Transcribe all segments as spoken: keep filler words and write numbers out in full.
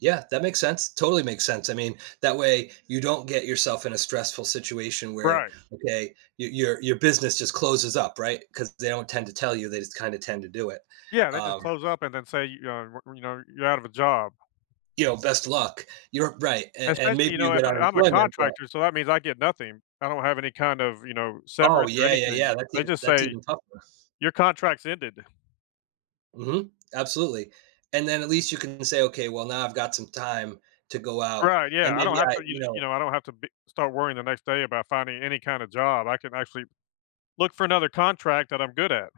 Yeah, that makes sense, totally makes sense I mean, that way, you don't get yourself in a stressful situation where Right. okay, your your your business just closes up right? 'Cause they don't tend to tell you they just kinda tend to do it, Yeah, they just um close-up and then say, you know, y you know, "You're out of a job." You know, "Best luck." You're right, and and Especially, maybe you know, you if get I'm a unemployment, but contractor, so that means I get nothing I don't have any kind of, you know, Oh, severance or yeah, yeah, anything. yeah, that's They even just that's say, even tougher. your contract's ended. Mhm. Absolutely. And then at least you can say, "Okay, well, now I've got some time to go out, Right, and yeah I don't maybe have I, to you you you know" know, I don't have to be start worrying the next day about finding any kinda job I can actually look for another contract that I'm good at.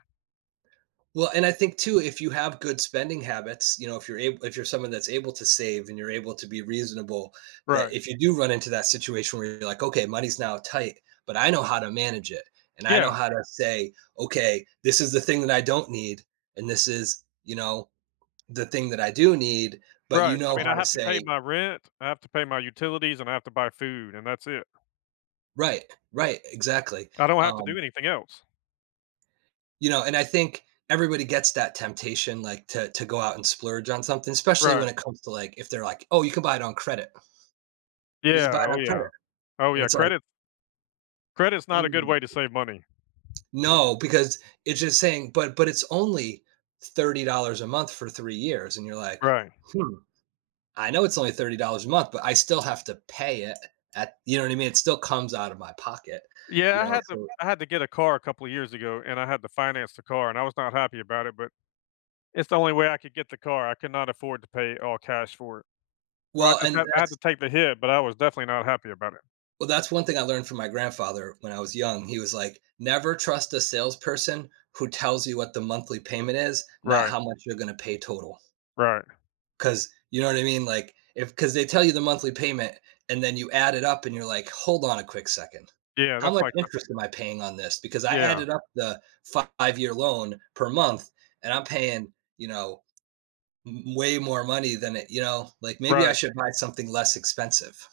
Well, and I think too, if you have good spending habits, you know, if you're able if you're someone that's able to save and you're able to be reasonable that Right. if you do run into that situation where you're, like, "Okay, money's now tight, but I know how to manage it, and I Yeah. know how to say, 'Okay, this is the thing that I don't need,' and this is, you know, 'The thing that I do need,'" but Right, you I know mean, I how to have to pay say my rent, I have to pay my utilities, and I have to buy food, and that's it. Right, right, exactly, I don't have to do um anything else. You know, and I think everybody gets that temptation, like, to to go out and splurge on something, especially when Right. it comes to, like if they're, like, "Oh, you can buy it on credit." You just buy Yeah, it oh, on credit, yeah. Oh, and yeah it's, like credit Credit is not a good Mhm. way to save money. No, because it's just saying "But but it's only thirty dollars a month for three years," and you're like, Right. "Hmm, I know it's only thirty dollars a month, but I still have to pay it a at" you know, what I mean? It still comes out of my pocket, you Yeah, I know? had to So I had to get a car a couple of years ago, and I had to finance the car, and I was not happy about it, but it's the only way I could get the car, I could not afford to pay all cash for it. So, I Well, just and have I had to that's take the hit, but I was definitely not happy about it. Well, that's one thing I learned from my grandfather when I was young, he was, like, "Never trust a salesperson who tells you what the monthly payment is, not Right. how much you're going to pay total." Right. 'Cause, you know, what I mean? Like, if 'cause they tell you the monthly payment, and then you add it up, and you're like, "Hold on a quick second. Yeah, How that's much like interest am I paying on this? Because I Yeah. added up the five year loan per month, and I'm paying, you know, m way more money than it you know? Like, "Maybe I Right. should buy something less expensive."